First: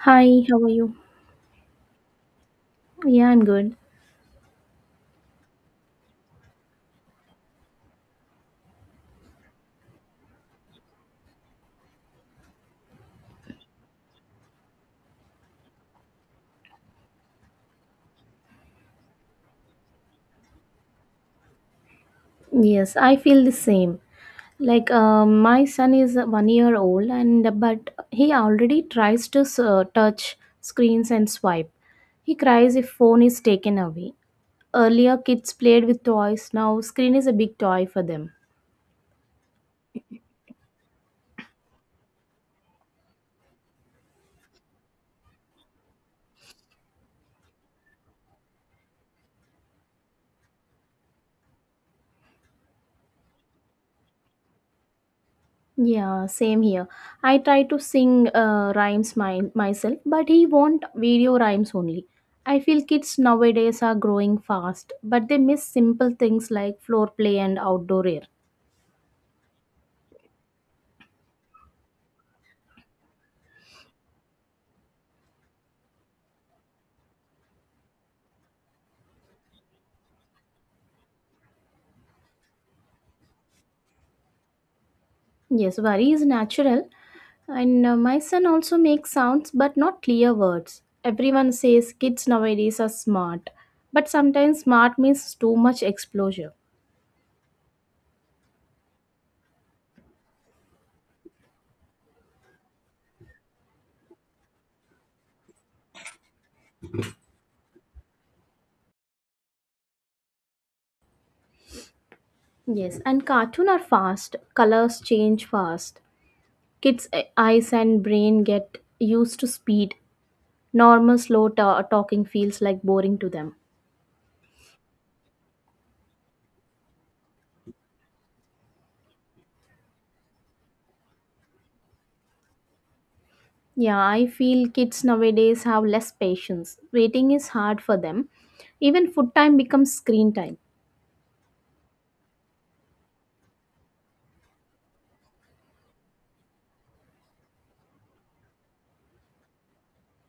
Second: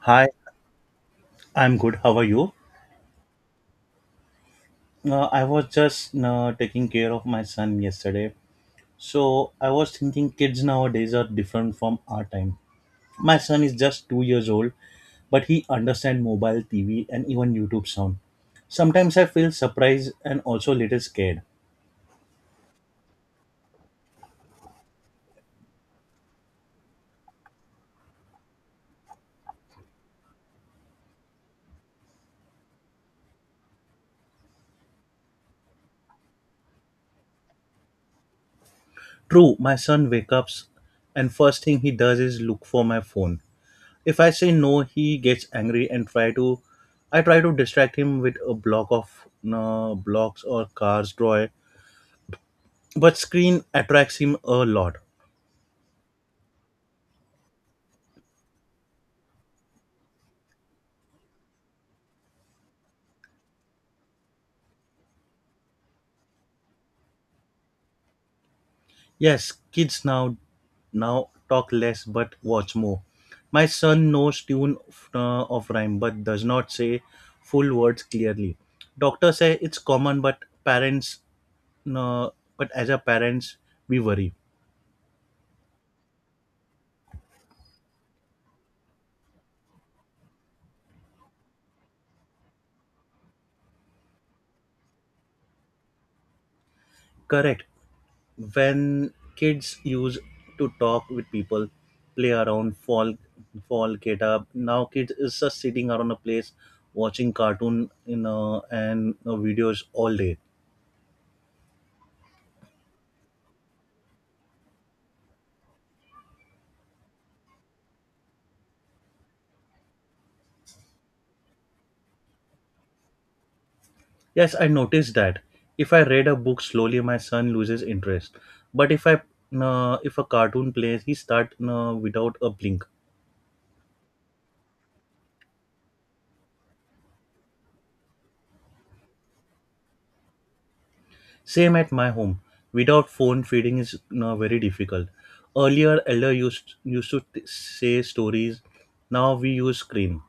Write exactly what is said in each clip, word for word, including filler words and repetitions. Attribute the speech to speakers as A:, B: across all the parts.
A: Hi,
B: Hi, how are you?
A: I'm good. How are you?
B: Yeah, I'm good.
A: Uh, I was just uh, taking care of my son yesterday. So I was thinking kids nowadays are different from our time. My son is just two years old, but he understands mobile, T V, and even YouTube sound. Sometimes I feel surprised and also a little scared.
B: Yes, I feel the same. Like um my son is one year old, and but he already tries to uh, touch screens and swipe. He cries if phone is taken away. Earlier, kids played with toys. Now, screen is a big toy for them.
A: True, my son wakes up and first thing he does is look for my phone. If I say no, he gets angry and try to I try to distract him with a block of uh, blocks or cars toy, but screen attracts him a lot.
B: Yeah, same here. I try to sing uh, rhymes my, myself, but he want video rhymes only. I feel kids nowadays are growing fast, but they miss simple things like floor play and outdoor air.
A: Yes, kids now now talk less but watch more. My son knows tune of, uh, of rhyme but does not say full words clearly. Doctors say it's common, but parents no but as a parents, we worry.
B: Yes, worry is natural, and uh, my son also makes sounds but not clear words. Everyone says kids nowadays are smart, but sometimes smart means too much exposure.
A: Correct, when kids used to talk with people, play around, fall fall get up, now kids is just sitting around a place watching cartoon, you know and uh, videos all day.
B: Yes, and cartoon are fast, colors change fast. Kids' e- eyes and brain get used to speed. Normal slow ta- talking feels like boring to them.
A: Yes, I noticed that. If I read a book slowly, my son loses interest, but if i uh, if a cartoon plays, he start uh, without a blink.
B: Yeah, I feel kids nowadays have less patience. Waiting is hard for them. Even food time becomes screen time.
A: Same at my home. Without phone, feeding is, uh, very difficult. Earlier, elder used used to t- say stories. Now we use screen.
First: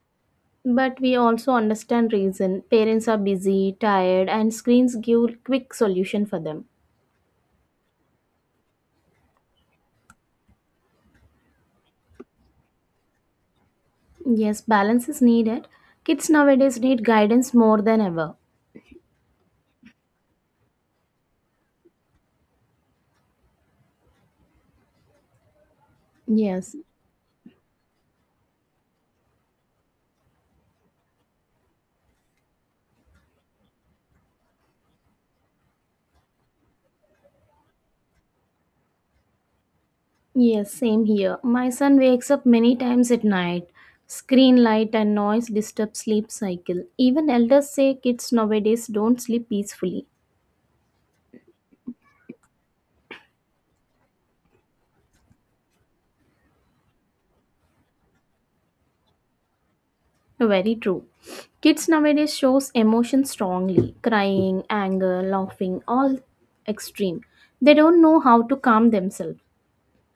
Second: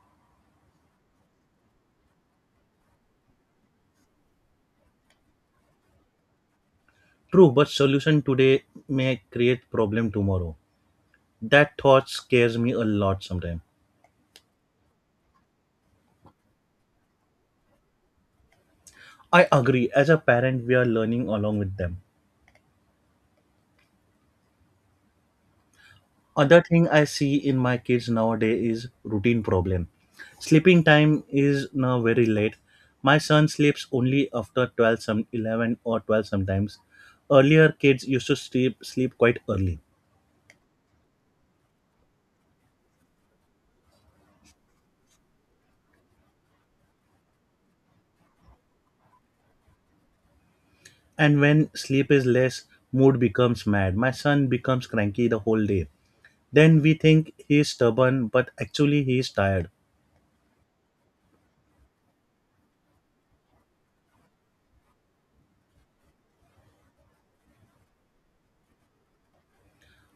B: But we also understand reason. Parents are busy, tired, and screens give quick solution for them.
A: True, but solution today may create problem tomorrow. That thought scares me a lot sometimes.
B: Yes, balance is needed. Kids nowadays need guidance more than ever.
A: I agree. As a parent, we are learning along with them. Other
B: Yes.
A: thing I see in my kids nowadays is routine problem. Sleeping time is now very late. My son sleeps only after twelve, some eleven or twelve sometimes. Earlier kids used to sleep sleep quite early.
B: Yes, same here. My son wakes up many times at night. Screen light and noise disturb sleep cycle. Even elders say kids nowadays don't sleep peacefully.
A: And when sleep is less, mood becomes mad. My son becomes cranky the whole day. Then we think he is stubborn, but actually he is tired.
B: Very true. Kids nowadays shows emotion strongly, crying, anger, laughing, all extreme. They don't know how to calm themselves.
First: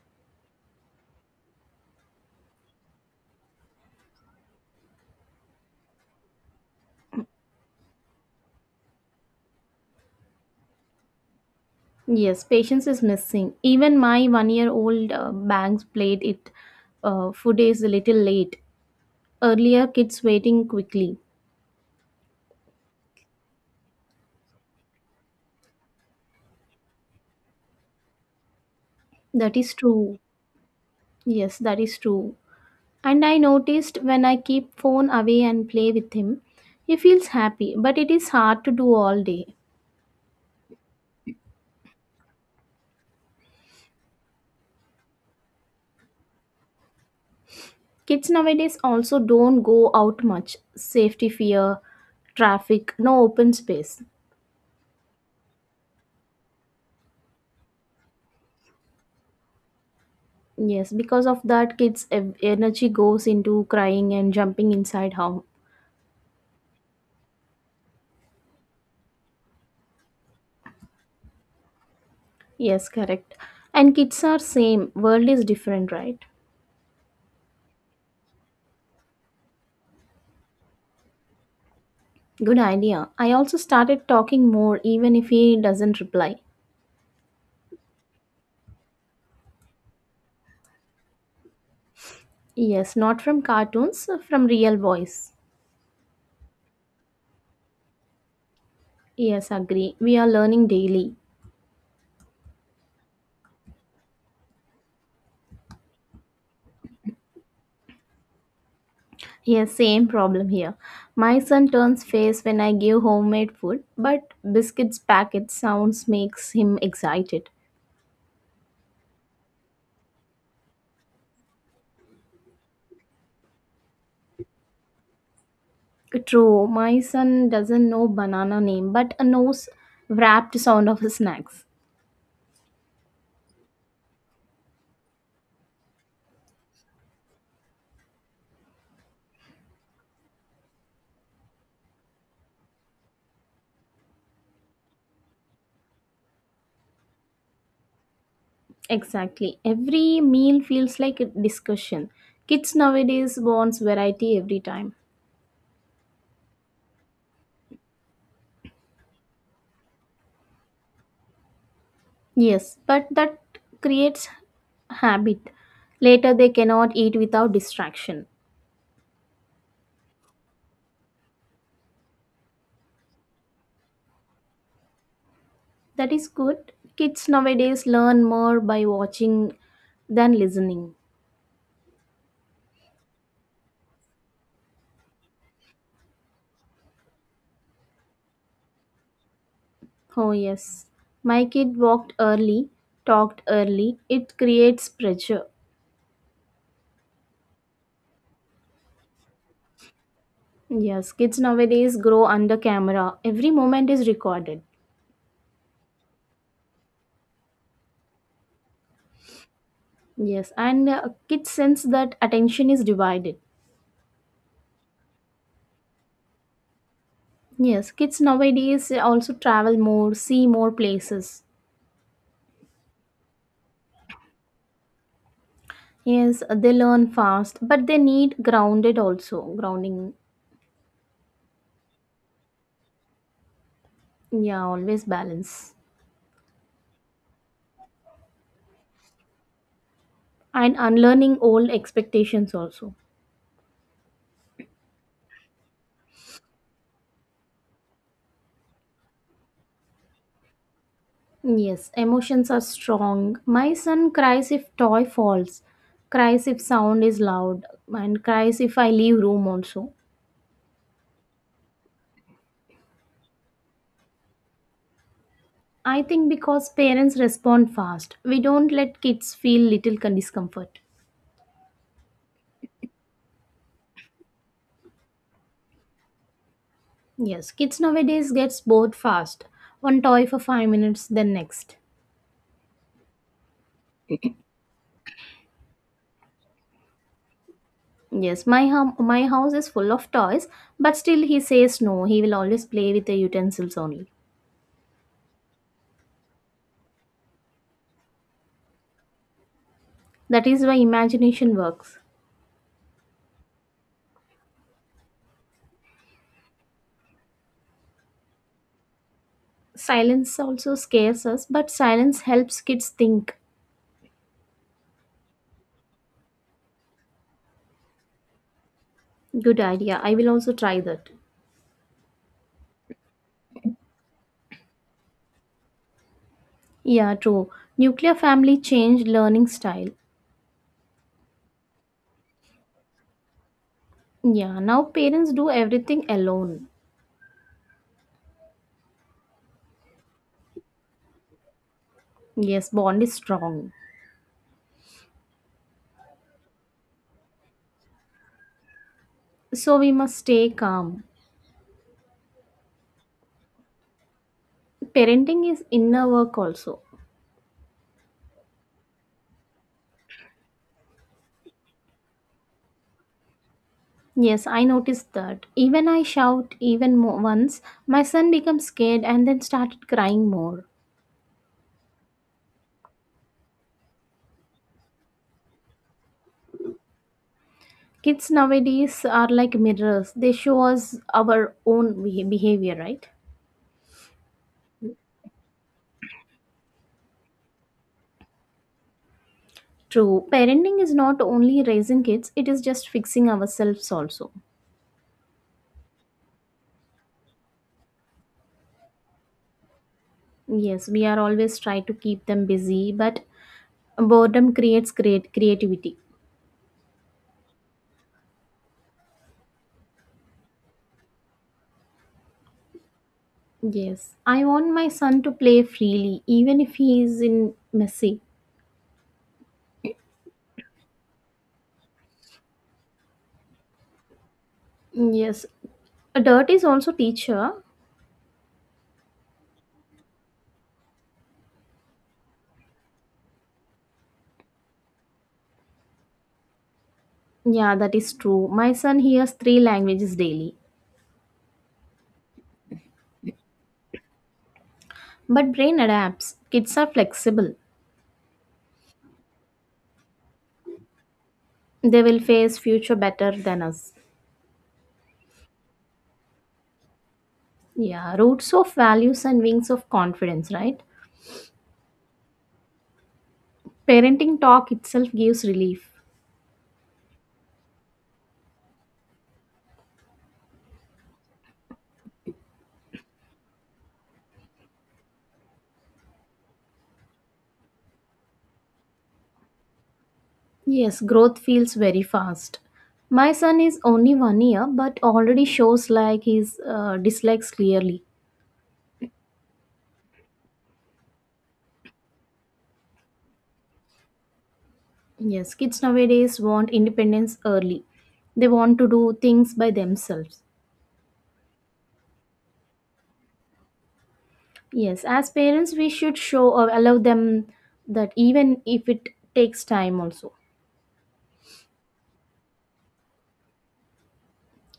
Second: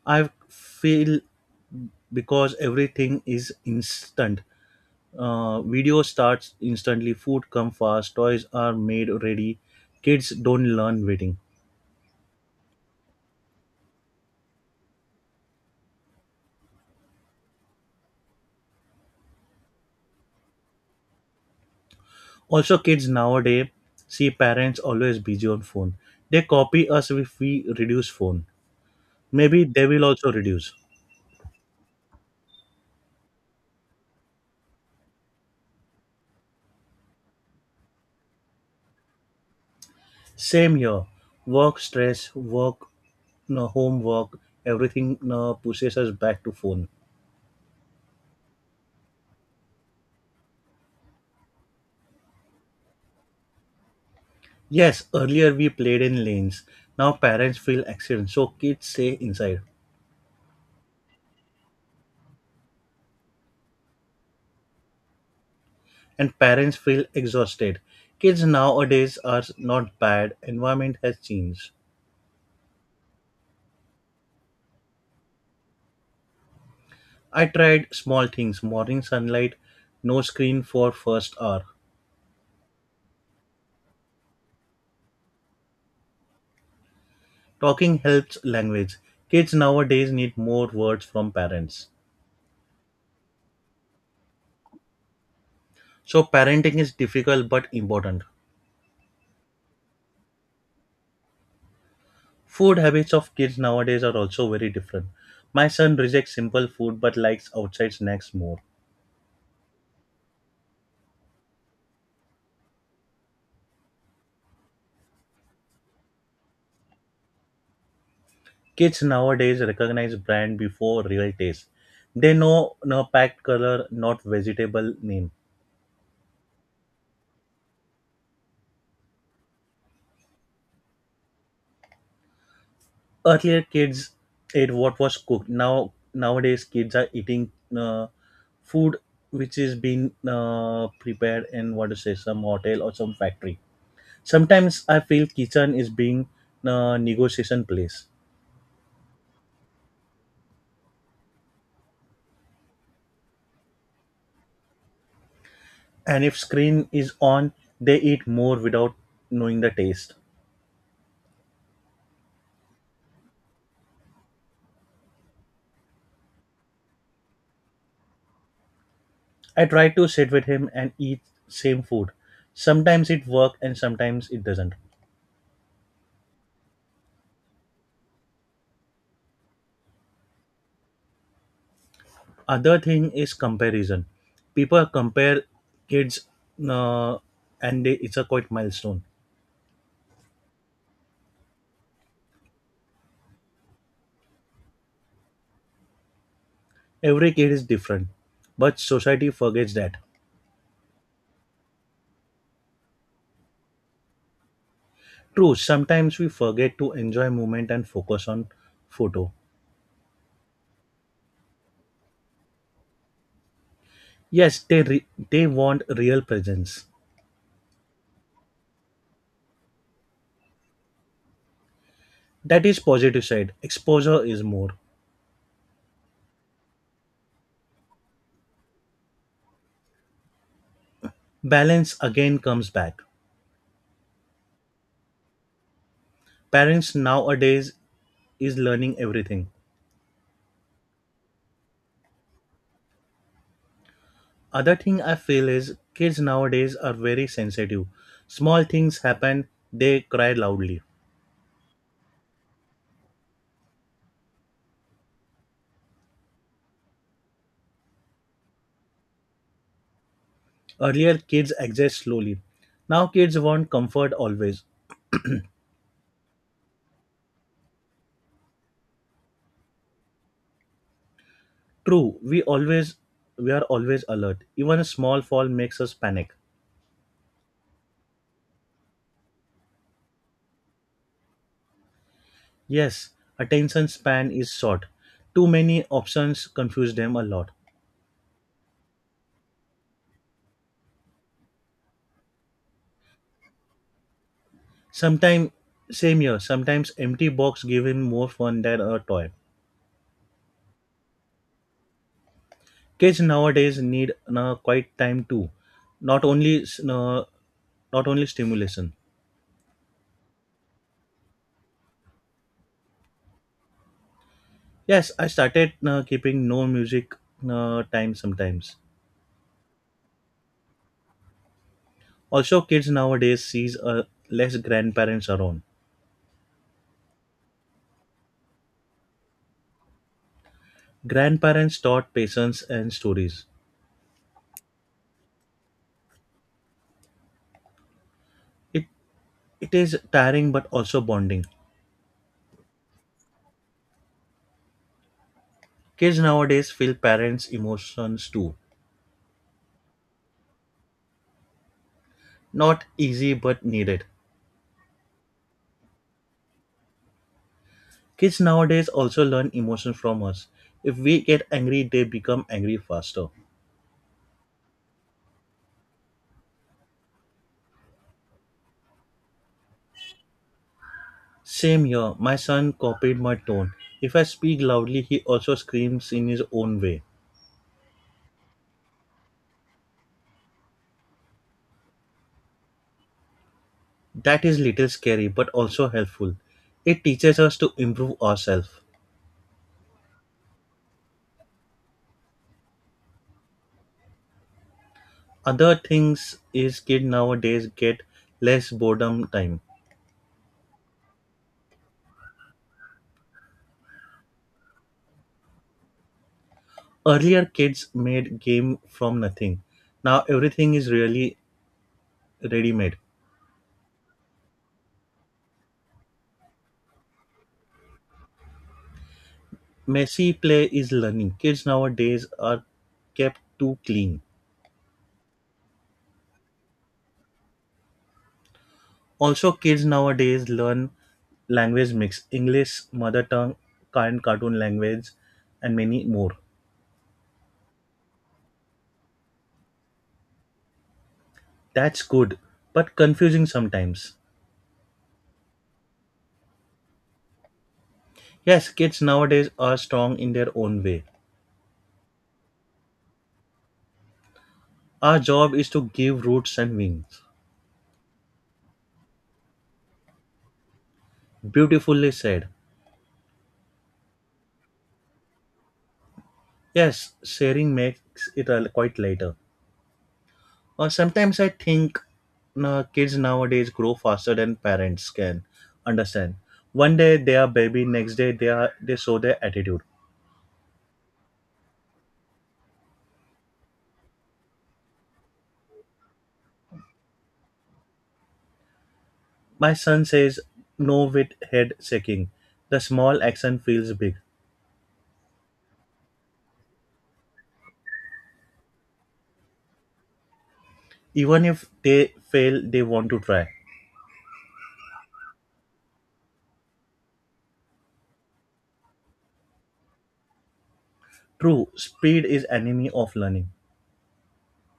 A: I feel because everything is instant. Uh, video starts instantly, food come fast, toys are made ready. Kids don't learn waiting.
B: Yes, patience is missing. Even my one-year-old uh, bangs played it. Uh, food is a little late. Earlier, kids waiting quickly.
A: Also, kids nowadays see parents always busy on phone. They copy us. If we reduce phone,
B: That
A: maybe
B: is
A: they will
B: true.
A: also reduce.
B: Yes, that is true. And I noticed when I keep phone away and play with him, he feels happy, but it is hard to do all day.
A: Same here. Work stress, work, no, Homework, everything no, pushes us back to phone.
B: Kids nowadays also don't go out much. Safety fear, traffic, no open space.
A: Yes, earlier we played in lanes. Now parents feel accidents, so kids stay inside.
B: Yes, because of that kids ev- energy goes into crying and jumping inside home.
A: And parents feel exhausted. Kids nowadays are not bad. Environment has changed.
B: Yes, correct. And kids are same, world is different, right?
A: I tried small things, morning sunlight, no screen for first hour.
B: Good idea. I also started talking more even if he doesn't reply.
A: Talking helps language. Kids nowadays need more words from parents.
B: Yes, not from cartoons, from real voice.
A: So parenting is difficult but important.
B: Yes, agree. We are learning daily.
A: Food habits of kids nowadays are also very different. My son rejects simple food but likes outside snacks more.
B: Yes, same problem here. My son turns face when I give homemade food, but biscuits packet sounds makes him excited.
A: Kids nowadays recognize brand before real taste. They know no packed color, not vegetable name.
B: True, my son doesn't know banana name, but knows wrapped sound of snacks.
A: Earlier kids ate what was cooked. Now nowadays kids are eating, uh, food which is being, uh, prepared in, what to say, some hotel or some factory. Sometimes I feel kitchen is being, uh, negotiation place,
B: Exactly. Every meal feels like a discussion. Kids nowadays wants variety every time.
A: and if screen is on, they eat more without knowing the taste.
B: Yes, but that creates habit. Later, they cannot eat without distraction.
A: I try to sit with him and eat same food. Sometimes it work and sometimes it doesn't.
B: That is good. Kids nowadays learn more by watching than listening.
A: Other thing is comparison. People compare kids, uh, and they, it's a quite milestone.
B: Oh, yes. My kid walked early, talked early. It creates pressure.
A: Every kid is different, but society forgets that.
B: Yes, kids nowadays grow under camera. Every moment is recorded.
A: True, sometimes we forget to enjoy moment and focus on photo.
B: Yes, and uh, kids sense that attention is divided.
A: Yes, they re- they want real presence.
B: Yes, kids nowadays also travel more, see more places.
A: That is positive side. Exposure is more.
B: Yes, they learn fast, but they need grounded also. Grounding,
A: Balance again comes back.
B: yeah, always balance.
A: Parents nowadays is learning everything.
B: And unlearning old expectations also.
A: Other thing I feel is kids nowadays are very sensitive. Small things happen, they cry loudly.
B: Yes, emotions are strong. My son cries if toy falls, cries if sound is loud, and cries if I leave room also.
A: Earlier kids exist slowly. Now kids want comfort always.
B: I think because parents respond fast, we don't let kids feel little con- discomfort.
A: True, we always we are always alert. Even a small fall makes us panic.
B: Yes, kids nowadays gets bored fast. One toy for 5 minutes, then next.
A: Yes, attention span is short. Too many options confuse them a lot.
B: Yes, my hum- my house is full of toys, but still he says no. He will always play with the utensils only.
A: Sometimes, same here, sometimes empty box give him more fun than a toy.
B: That is why imagination works.
A: Kids nowadays need, uh, quite time too, not only s- uh, not only stimulation.
B: Silence also scares us, but silence helps kids think.
A: Yes, I started, uh, keeping no music, uh, time sometimes.
B: Good idea. I will also try that.
A: Also, kids nowadays sees, uh, less grandparents around.
B: Yeah, true. Nuclear family changed learning style.
A: Grandparents taught patience and stories.
B: Yeah, now parents do everything alone.
A: It it is tiring but also bonding.
B: Yes, bond is strong.
A: Kids nowadays feel parents' emotions too.
B: So we must stay calm.
A: Not easy but needed.
B: Parenting is inner work also.
A: Kids nowadays also learn emotion from us. If we get angry, they become angry faster.
B: Yes, I noticed that. Even I shout even more once, my son becomes scared and then started crying more.
A: Same here, my son copied my tone. If I speak loudly, he also screams in his own way.
B: Kids nowadays are like mirrors. They show us our own beha- behavior, right?
A: That is little scary but also helpful. It teaches us to improve ourselves.
B: True. Parenting is not only raising kids, it is just fixing ourselves also.
A: Other things is kids nowadays get less boredom time.
B: Yes, we are always trying to keep them busy, but boredom creates great creativity.
A: Earlier kids made game from nothing. Now everything is really ready made.
B: Yes, I want my son to play freely, even if he is in messy.
A: Messy play is learning. Kids nowadays are kept too clean.
B: Yes, a dirt is also teacher.
A: Also, kids nowadays learn language mix, English, mother tongue, current cartoon language, and many more.
B: Yeah, that is true. My son hears three languages daily.
A: That's good, but confusing sometimes.
B: But brain adapts. Kids are flexible.
A: Yes, kids nowadays are strong in their own way.
B: They will face future better than us.
A: Our job is to give roots and wings.
B: Yeah, roots of values and wings of confidence, right?
A: Beautifully said.
B: Parenting talk itself gives relief.
A: Yes, sharing makes it a- quite lighter. Or sometimes I think, uh, kids nowadays grow faster than parents can understand. One day they are baby, next day they are they show their attitude.
B: Yes, growth feels very fast. My son is only one year, but already shows like his uh, dislikes clearly.
A: My son says no with head shaking. The small action feels big.
B: Yes, kids nowadays want independence early. They want to do things by themselves.
A: Even if they fail, they want to try.
B: Yes, as parents, we should show or allow them that even if it takes time, also.
A: True, speed is enemy of learning.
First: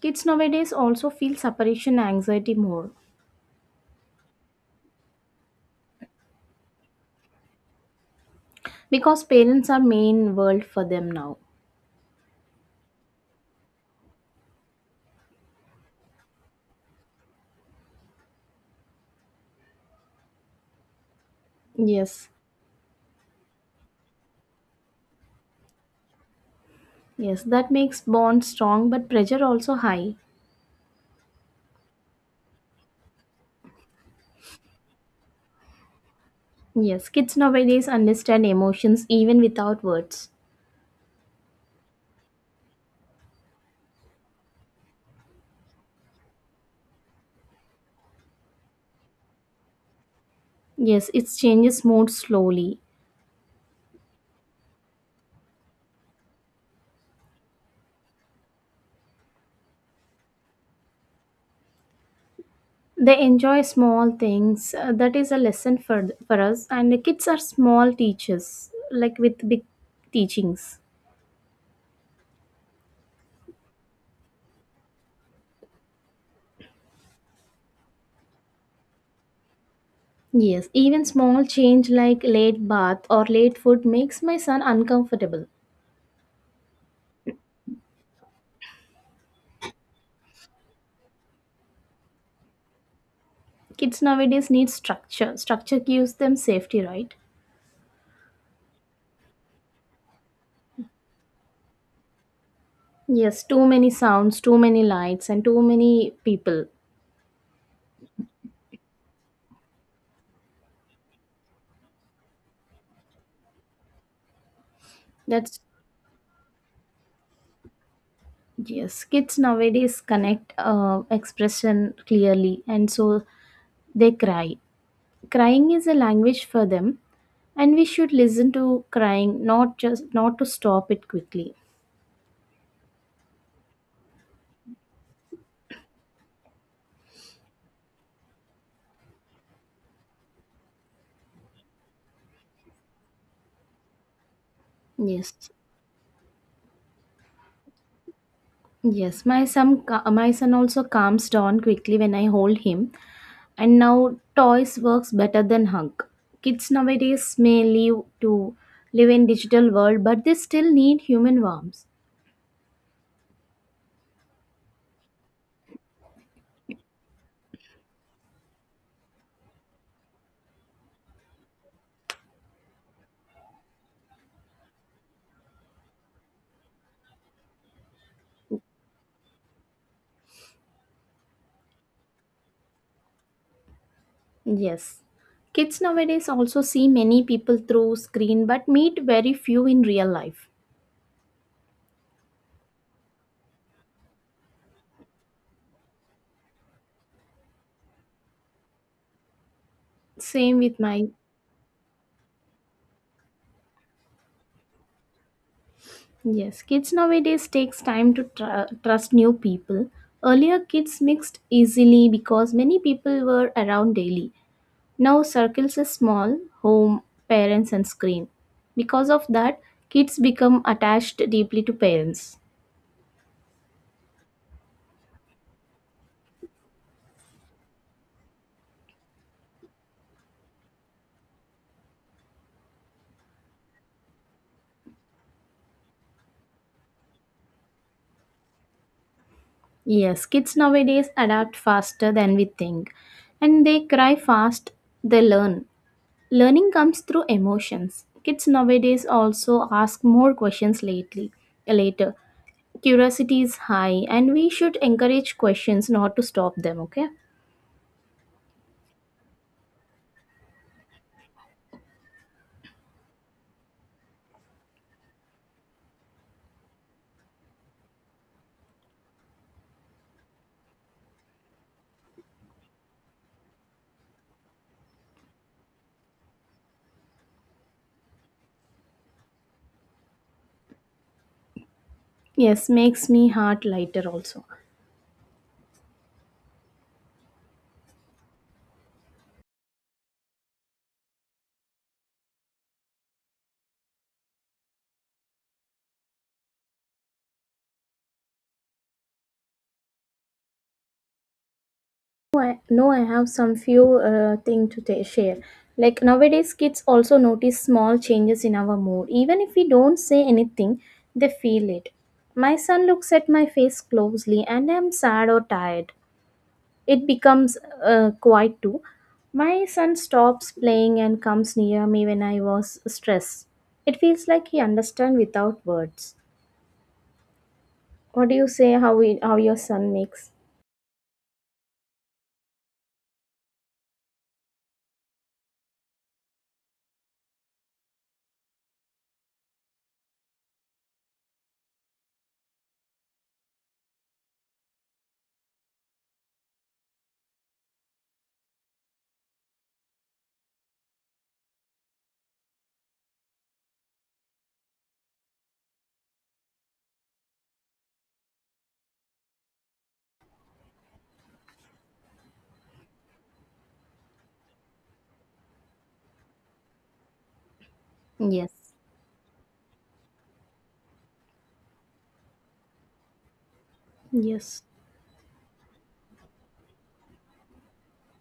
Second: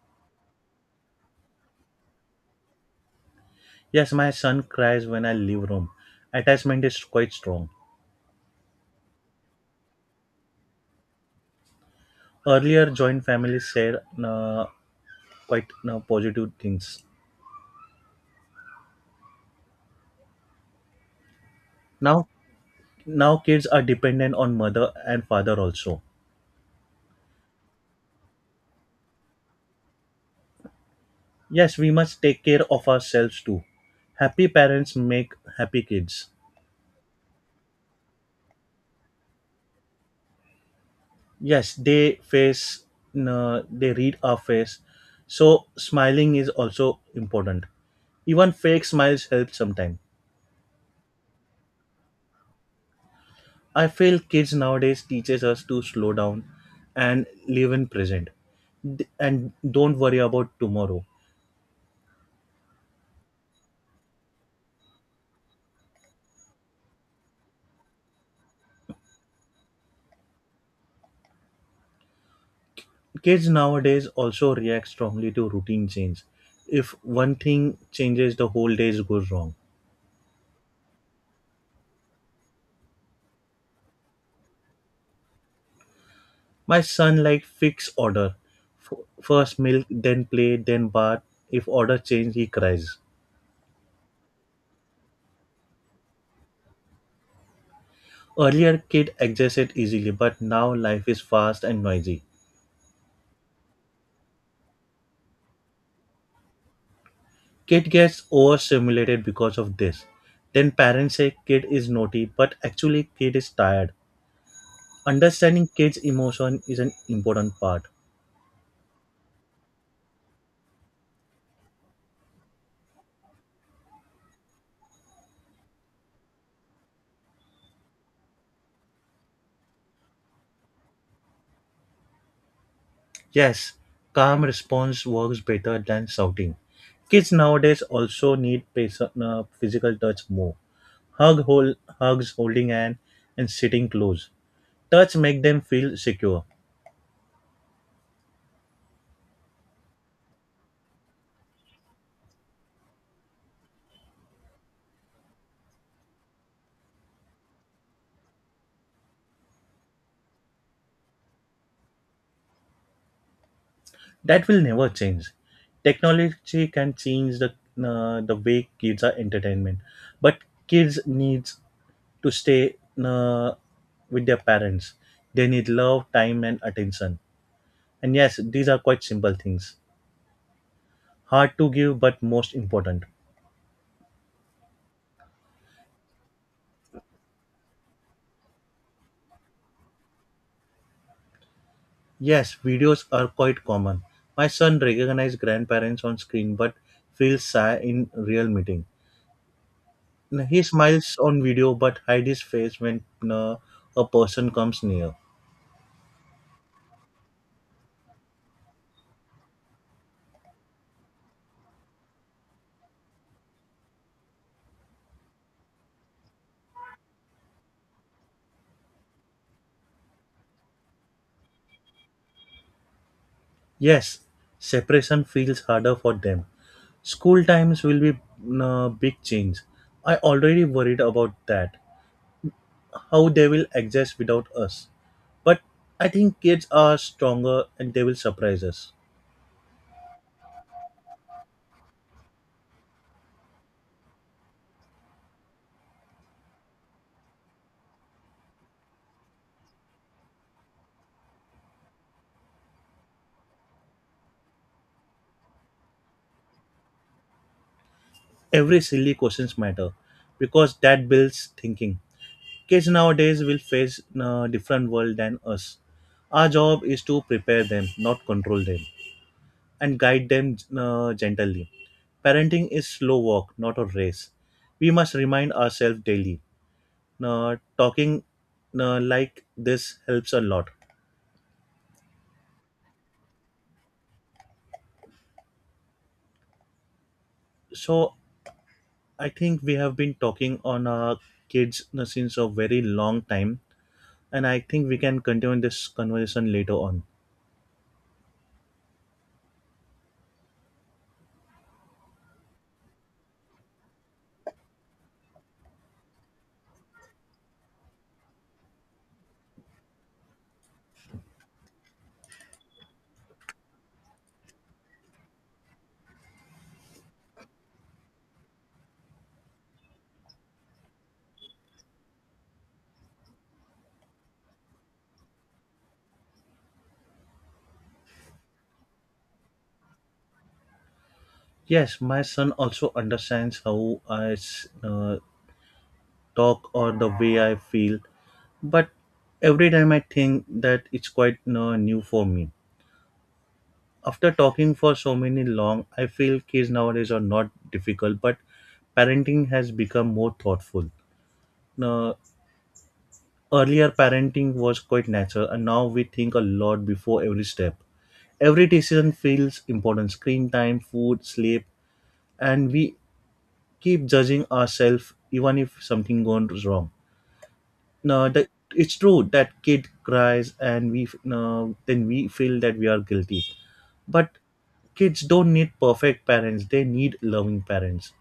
B: Kids nowadays also feel separation anxiety more
A: Yes, my son cries when I leave room. Attachment is quite strong.
B: because parents are main world for them now.
A: Earlier, joint families said, uh, quite, uh, positive things. Now,
B: Yes,
A: now kids are dependent on mother and father also.
B: yes, that makes bond strong but pressure also high.
A: Yes, we must take care of ourselves too. Happy parents make happy kids.
B: Yes, kids nowadays understand emotions even without words.
A: Yes, they face no, they read our face. So smiling is also important. Even fake smiles help sometimes.
B: Yes, it changes mood slowly.
A: I feel kids nowadays teaches us to slow down and live in present d- and don't worry about tomorrow.
B: They enjoy small things, uh, that is a lesson for for us, and the kids are small teachers like with big teachings.
A: Kids nowadays also react strongly to routine change. If one thing changes, the whole day goes wrong.
B: Yes, even small change like late bath or late food makes my son uncomfortable.
A: My son like fix order. F- First milk, then play, then bath. If order change, he cries.
B: Kids nowadays need structure. Structure gives them safety, right?
A: Earlier, kid adjusted easily, but now life is fast and noisy.
B: Yes, too many sounds, too many lights, and too many people.
A: Kid gets overstimulated because of this. Then parents say kid is naughty, but actually kid is tired.
B: That's
A: Understanding kids' emotion is an important part.
B: Yes, kids nowadays connect uh, expression clearly, and so they cry. Crying is a language for them, and we should listen to crying, not just not to stop it quickly.
A: Yes, calm response works better than shouting. Kids nowadays also need patient, uh, physical touch more. Hug, hold, hugs, holding hand, and sitting close. Touch
B: Yes,
A: make them feel secure.
B: yes, my son ca- my son also calms down quickly when I hold him. And now toys works better than hug. Kids nowadays may live to live in digital world, but they still need human warmth.
A: That will never change. Technology can change the uh, the way kids are entertainment, but kids needs to stay, uh, with their parents. They need love, time, and attention. And yes, these are quite simple things, hard to give but most important.
B: Yes, kids nowadays also see many people through screen but meet very few in real life.
A: Yes, videos are quite common. My son recognizes grandparents on screen but feels shy in real meeting.
B: Same
A: He
B: with my.
A: smiles on video but hides his face when, uh, a person comes near.
B: Yes, kids nowadays takes time to tr- trust new people. Earlier, kids mixed easily because many people were around daily. Now, circles is small, home, parents, and screen. Because of that, kids become attached deeply to parents.
A: Yes, separation feels harder for them. School times will be a big change. I already worried about that. How they will exist without us. But I think kids are stronger and they will surprise us.
B: Yes, kids nowadays adapt faster than we think, and they cry fast. They learn. Learning comes through emotions. Kids nowadays also ask more questions lately, later Curiosity is high, and we should encourage questions, not to stop them, okay?
A: Every silly questions matter because that builds thinking. Kids nowadays will face a different world than us. Our job is to prepare them, not control them, and guide them, uh, gently. Parenting is slow walk, not a race. We must remind ourselves daily. Uh, talking, uh, like this helps a lot.
B: Yes, makes me heart lighter also.
A: So I think we have been talking on our kids, uh, since a very long time, and I think we can continue this conversation later on.
B: No, I, no, I have some few uh, thing to ta- share. Like nowadays, kids also notice small changes in our mood. Even if we don't say anything, they feel it. My son looks at my face closely and I'm sad or tired. It becomes uh, quiet too. My son stops playing and comes near me when I was stressed. It feels like he understands without words. What do you say, how we, how your son makes?
A: Yes, my son also understands how I s- uh, talk or the way I feel, but every time I think that it's quite, uh, new for me. After talking for so many long, I feel kids nowadays are not difficult, but parenting has become more thoughtful. Now, earlier, parenting was quite natural, and now we think a lot before every step. Every decision feels important, screen time, food, sleep, and we keep judging ourselves even if something goes wrong. Now, that,
B: Yes.
A: it's true that kid cries, and we f- then we feel that we are guilty. But
B: Yes.
A: kids don't need perfect parents, they need loving parents.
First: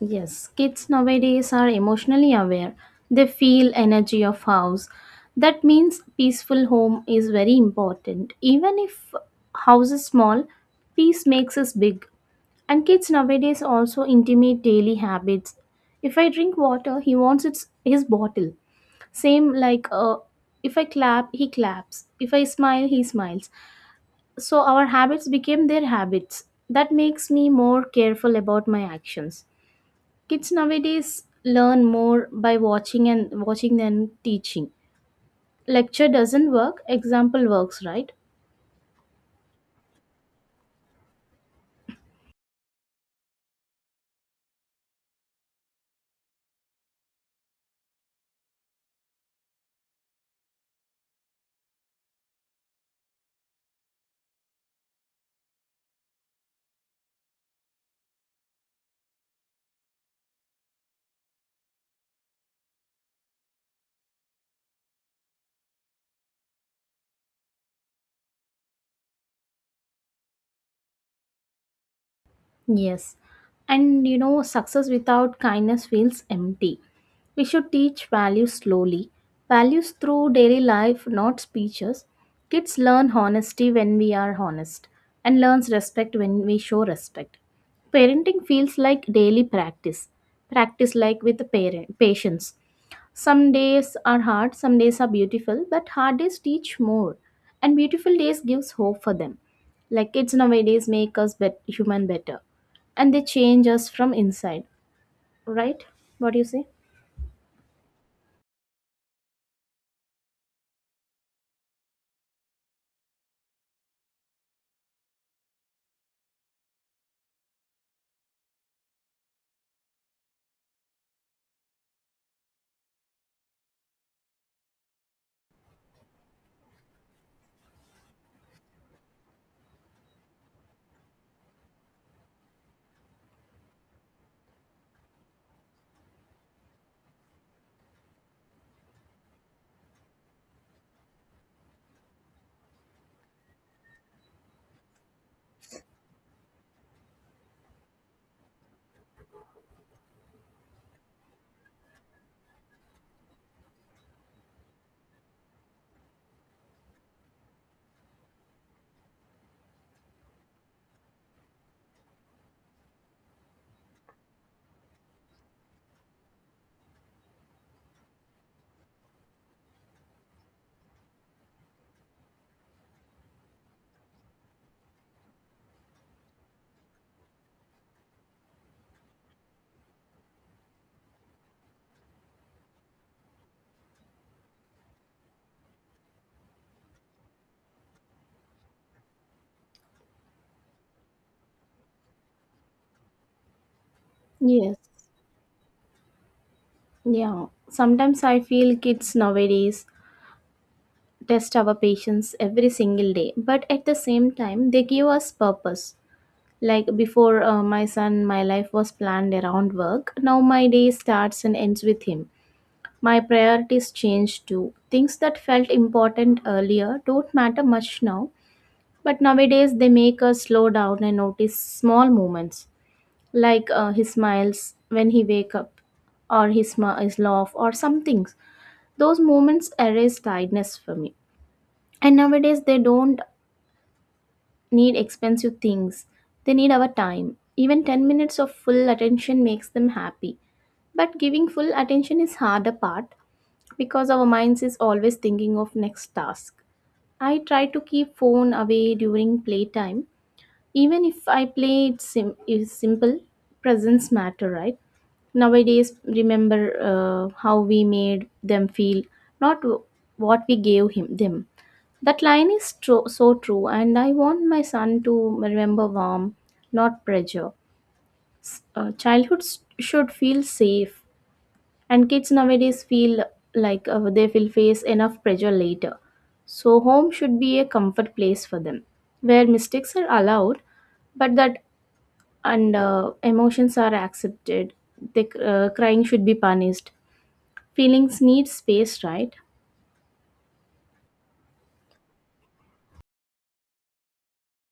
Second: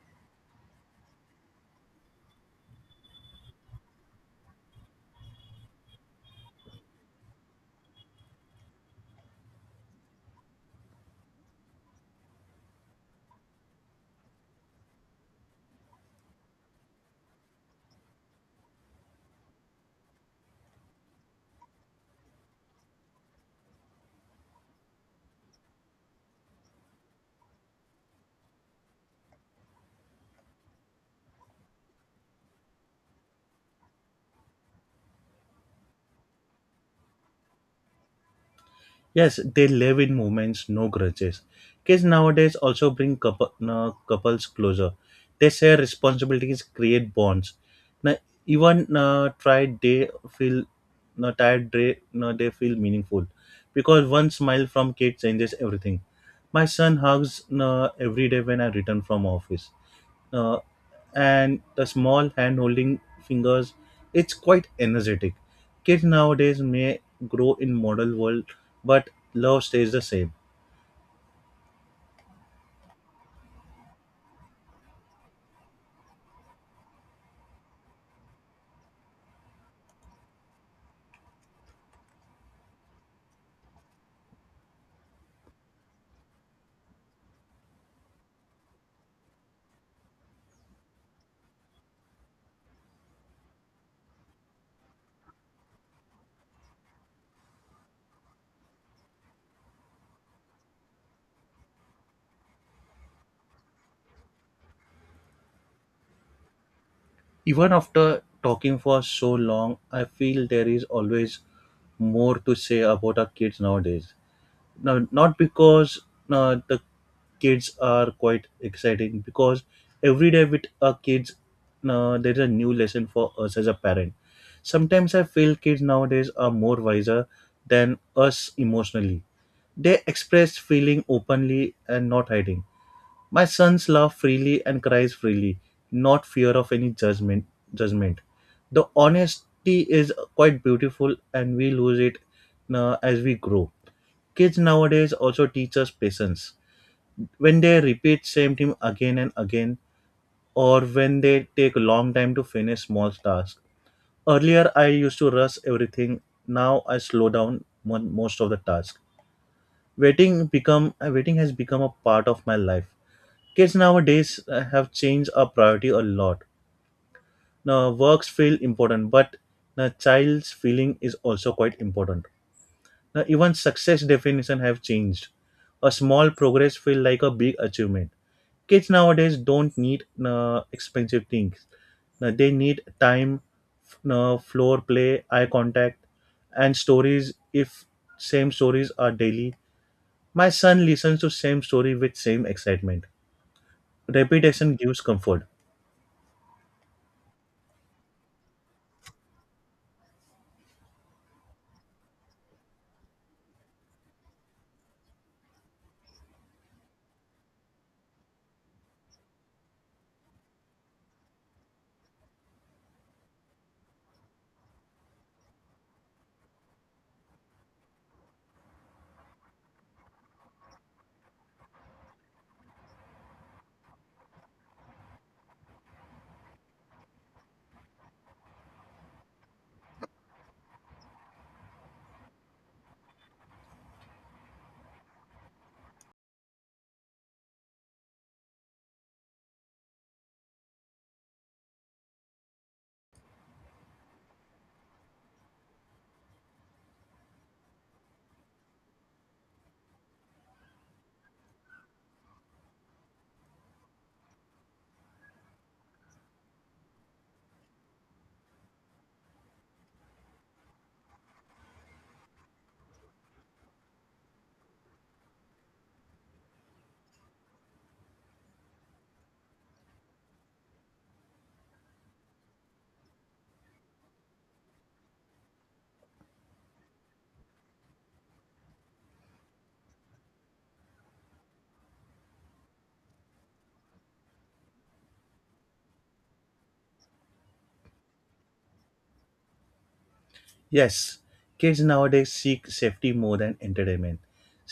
B: Yes. Kids nowadays are emotionally aware. They feel energy of house. That means peaceful home is very important. Even if house is small, peace makes us big. And kids nowadays also intimate daily habits. If I drink water, he wants its, his bottle. Same like, uh, if I clap, he claps. If I smile, he smiles. So our habits became their habits. That makes me more careful about my actions. Kids nowadays learn more by watching and watching than teaching. Lecture doesn't work, example works, right?
A: Yes, they live in moments, no grudges. Kids nowadays also bring couple, uh, couples closer. They share responsibilities, create bonds. Now, even uh, tried they feel no tired day, no they feel meaningful because one smile from kid changes everything. My son hugs no, Every day when I return from office, uh, and the small hand holding fingers, it's quite energetic. Kids nowadays may grow in model world but love stays the same.
B: Yes. And you know, success without kindness feels empty. We should teach values slowly. Values through daily life, not speeches. Kids learn honesty when we are honest and learns respect when we show respect. Parenting feels like daily practice. Practice like with the parent patience. Some days are hard, some days are beautiful, but hard days teach more, and beautiful days gives hope for them. Like kids nowadays make us bet- human better, and they change us from inside. Right? What do you say?
A: Even after talking for so long, I feel there is always more to say about our kids nowadays. No, not because no, the kids are quite exciting because every day with our kids, no, there is a new lesson for us as a parent. Sometimes I feel kids nowadays are more wiser than us emotionally. They express feeling openly and not hiding. My sons laugh freely and cries freely, not fear of any judgment judgment The honesty is quite beautiful and we lose it, uh, as we grow. Kids nowadays also teach us patience. When they repeat same thing again and again, or when they take a long time to finish small tasks. Earlier, I used to rush everything. Now I slow down mon- most of the task. Waiting become uh, waiting has become a part of my life. Kids nowadays uh, have changed our priority a lot. Now works feel important, but the child's feeling is also quite important. Now even success definition have changed. A small progress feel like a big achievement. Kids nowadays don't need uh, expensive things. Uh, they need time, f- uh, floor play, eye contact, and stories. If same stories are daily, my son listens to same story with same excitement.
B: Yes.
A: Repetition gives comfort.
B: Yeah. Sometimes I feel kids nowadays test our patience every single day, but at the same time, they give us purpose. Like before uh, my son, my life was planned around work. Now my day starts and ends with him. My priorities changed too. Things that felt important earlier don't matter much now, but nowadays they make us slow down and notice small moments, like uh, his smiles when he wake up, or his smi- his laugh, or some things. Those moments erase tiredness for me. And nowadays they don't need expensive things. They need our time. Even 10 minutes of full attention makes them happy. But giving full attention is harder part, because our minds is always thinking of next task. I try to keep phone away during playtime. Even if I play it sim- is simple, presence matter, right? Nowadays, remember, uh, how we made them feel, not w- what we gave him them. That line is tro- so true, and I want my son to remember warm, not pressure. S- uh, childhood s- should feel safe, and kids nowadays feel like, uh, they will face enough pressure later, so home should be a comfort place for them, where mistakes are allowed, but that and uh, emotions are accepted. The uh, crying should be punished. Feelings need space, right?
A: Yes, kids nowadays seek safety more than entertainment.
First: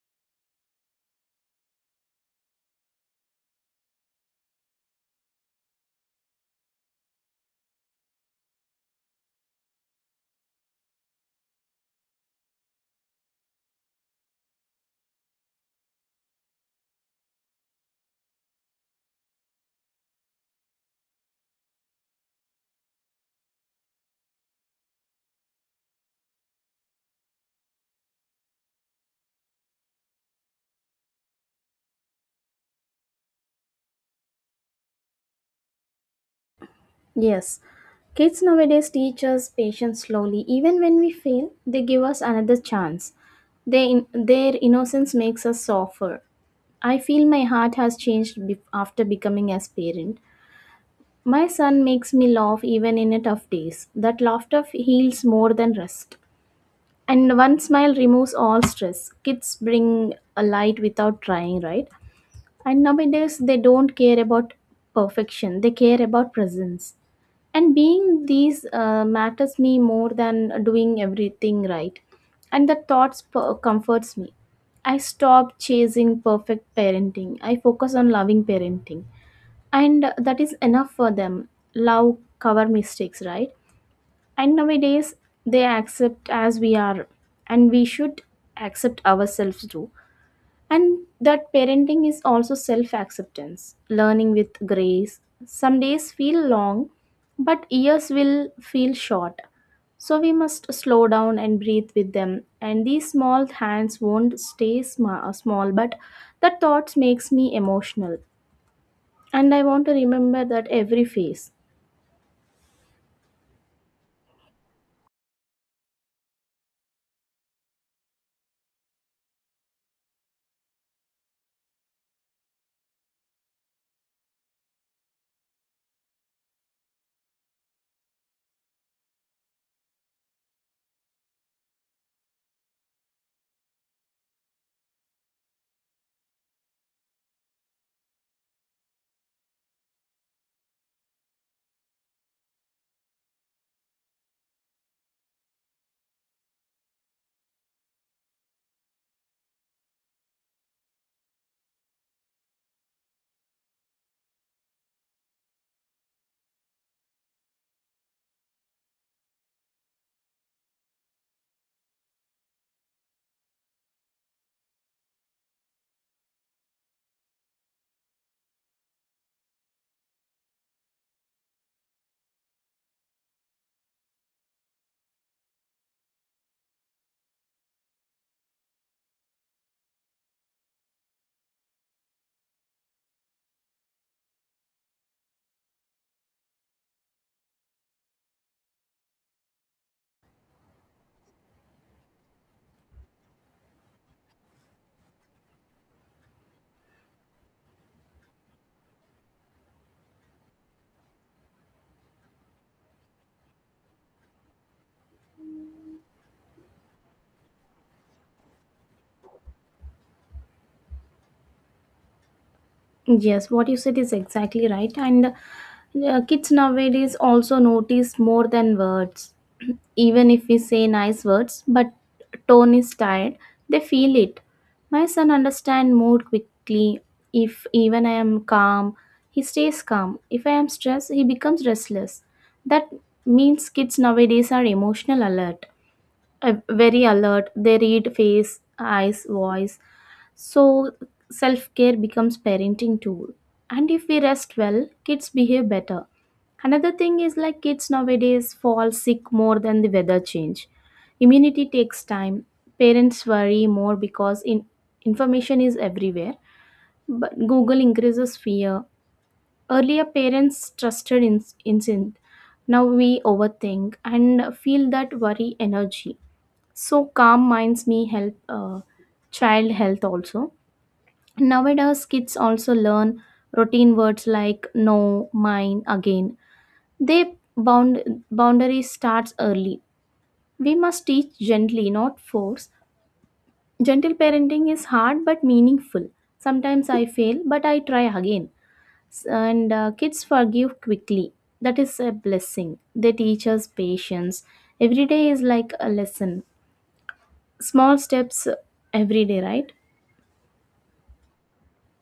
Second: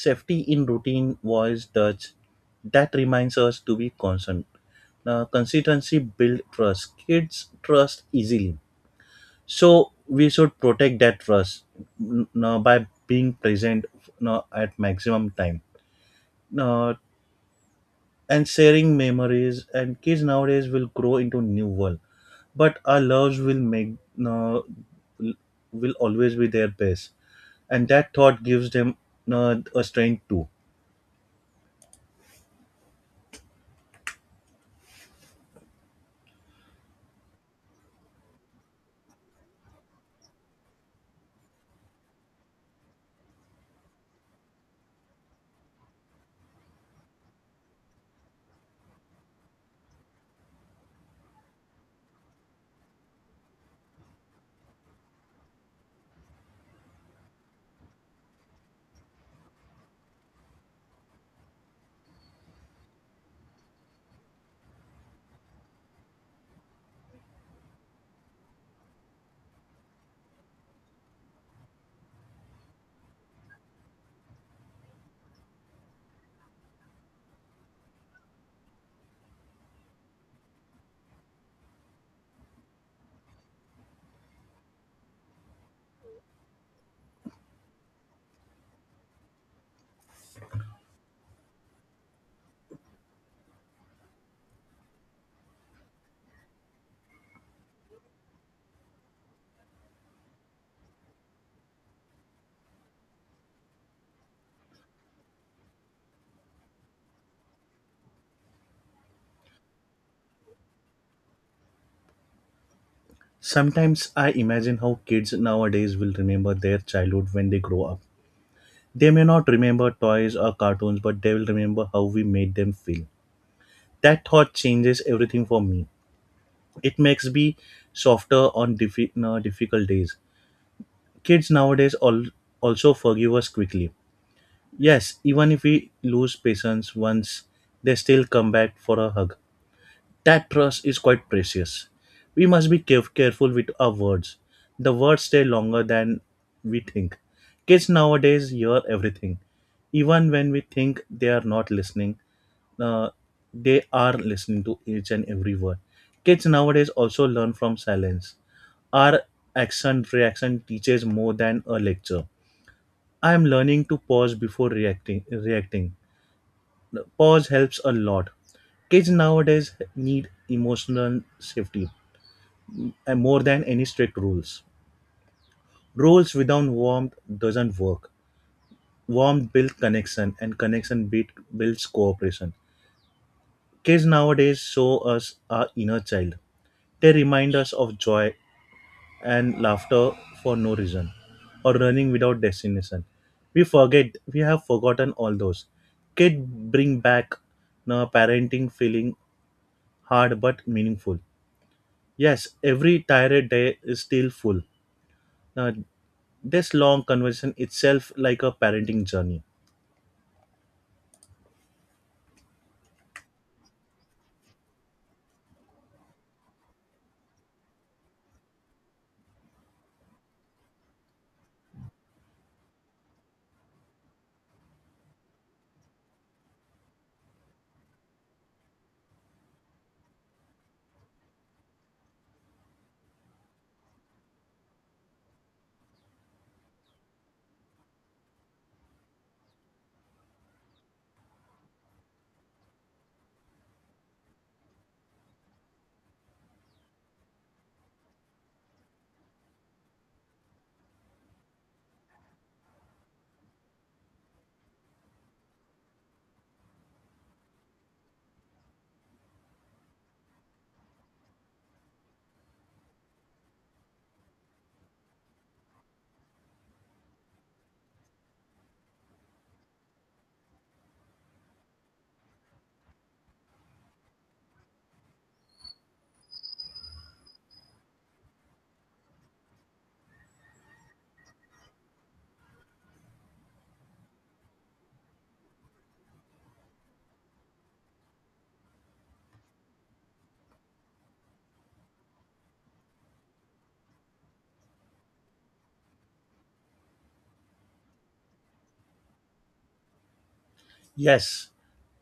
A: Safety in routine, voice, touch, that reminds us to be constant. Uh, consistency build trust. Kids trust easily, so we should protect that trust n- n- by being present n- at maximum time, uh, and sharing memories, and kids nowadays will grow into new world, but our loves will make, uh, l- will always be their best. And that thought gives them uh, a strength too.
B: Yes, kids nowadays teach us patience slowly. Even when we fail, they give us another chance. They Their innocence makes us softer. I feel my heart has changed be- after becoming as parent. My son makes me laugh even in a tough days. That laughter heals more than rest. And one smile removes all stress. Kids bring a light without trying, right? And nowadays they don't care about perfection. They care about presence. And being these uh, matters me more than doing everything right. And the thoughts per- comforts me. I stop chasing perfect parenting. I focus on loving parenting, and that is enough for them. Love cover mistakes, right? And nowadays they accept as we are, and we should accept ourselves too. And that parenting is also self acceptance, learning with grace. Some days feel long, but years will feel short. So we must slow down and breathe with them, and these small hands won't stay sma- small. But the thoughts makes me emotional, and I want to remember that every phase.
A: Sometimes I imagine how kids nowadays will remember their childhood when they grow up. They may not remember toys or cartoons, but they will remember how we made them feel. That thought changes everything for me. It makes me softer on diffi- uh, difficult days. Kids nowadays al- also forgive us quickly. Yes, even if we lose patience once, they still come back for a hug. That trust is quite precious. We must be caref- careful with our words. The words stay longer than we think. Kids nowadays hear everything. Even when we think they are not listening, uh, they are listening to each and every word. Kids nowadays also learn from silence. Our action reaction teaches more than a lecture. I am learning to pause before reacting. Reacting. Pause helps a lot. Kids nowadays need emotional safety and more than any strict rules. Rules without warmth doesn't work. Warmth builds connection and connection build, builds cooperation. Kids nowadays show us our inner child. They remind us of joy and laughter for no reason, or running without destination. We forget, we have forgotten all those. Kids bring back the parenting feeling, hard but meaningful. Yes, every tired day is still full. Now, this long conversation itself like a parenting journey.
B: Yes, what you said is exactly right, and uh, kids nowadays also notice more than words. Even if we say nice words but tone is tired, they feel it. My son understand mood quickly. If even I am calm, he stays calm. If I am stressed, he becomes restless. That means kids nowadays are emotional alert, uh, very alert. They read face, eyes, voice. So self-care becomes parenting tool, and if we rest well, kids behave better. Another thing is like, kids nowadays fall sick more than the weather change. Immunity takes time. Parents worry more, because in information is everywhere, but Google increases fear. Earlier, parents trusted in- instinct. Now we overthink and feel that worry energy. So calm minds me help, uh, child health also. Nowadays, kids also learn routine words like no, mine, again. They bound Boundary starts early. We must teach gently, not force. Gentle parenting is hard but meaningful. Sometimes I fail, but I try again. S- And uh, kids forgive quickly. That is a blessing. They teach us patience. Every day is like a lesson. Small steps every day, right?
A: Yes,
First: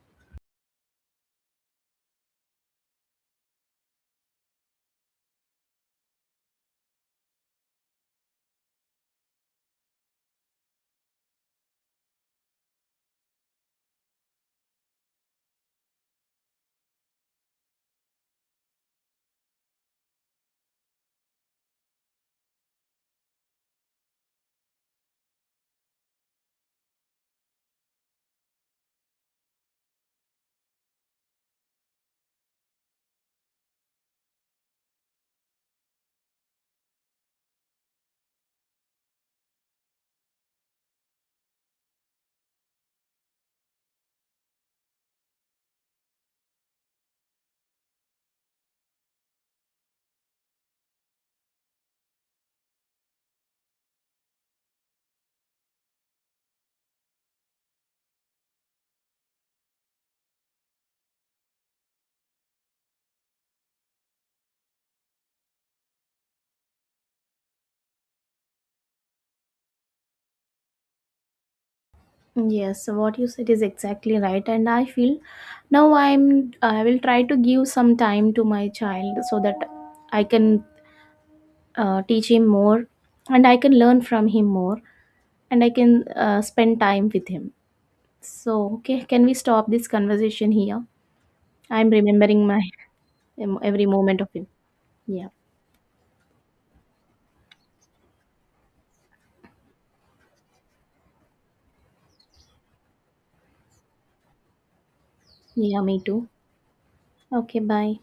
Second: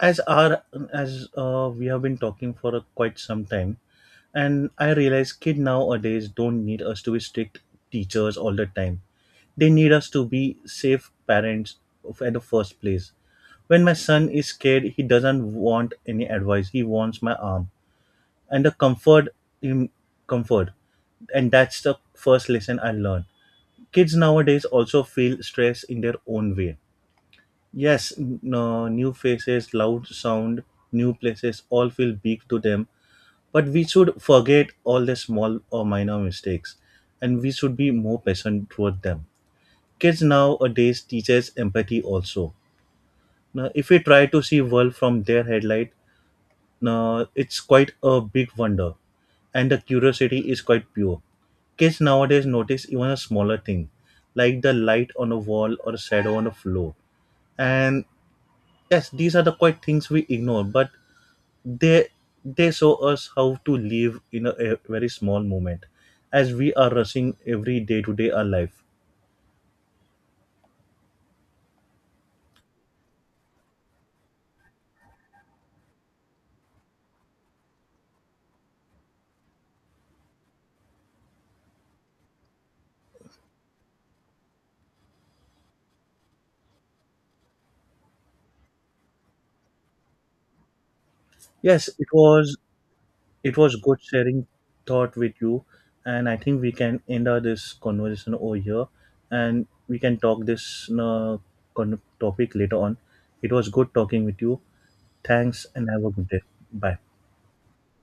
A: as our as uh, we have been talking for a, quite some time, and I realize kid nowadays don't need us to be strict teachers all the time. They need us to be safe parents of- at the first place. When my son is scared, he doesn't want any advice. He wants my arm and the comfort in comfort, and that's the first lesson I learned. Kids nowadays also feel stress in their own way. Yes, n- no, new faces, loud sound, new places all feel big to them, but we should forget all the small or minor mistakes, and we should be more patient toward them. Kids nowadays teaches empathy also. Now if we try to see world from their headlight, uh, it's quite a big wonder, and the curiosity is quite pure. Kids nowadays notice even a smaller thing, like the light on a wall or a shadow on a floor. And yes, these are the quite things we ignore, but they they show us how to live in a, a very small moment, as we are rushing every day to day our life.
B: Yes, so what you said is exactly right, and I feel now I'm I will try to give some time to my child, so that I can uh, teach him more, and I can learn from him more, and I can uh, spend time with him. So, okay, can we stop this conversation here?
A: Yes,
B: I'm
A: it
B: remembering
A: was
B: my
A: it was
B: every
A: good
B: moment of him.
A: sharing thought
B: Yeah,
A: with you, and I think we can end our this conversation over here, and we can talk this uh, con- topic later on. It was good talking with you. Thanks,
B: yeah,
A: and
B: me
A: have a
B: too.
A: good day. Bye.
B: Okay, bye.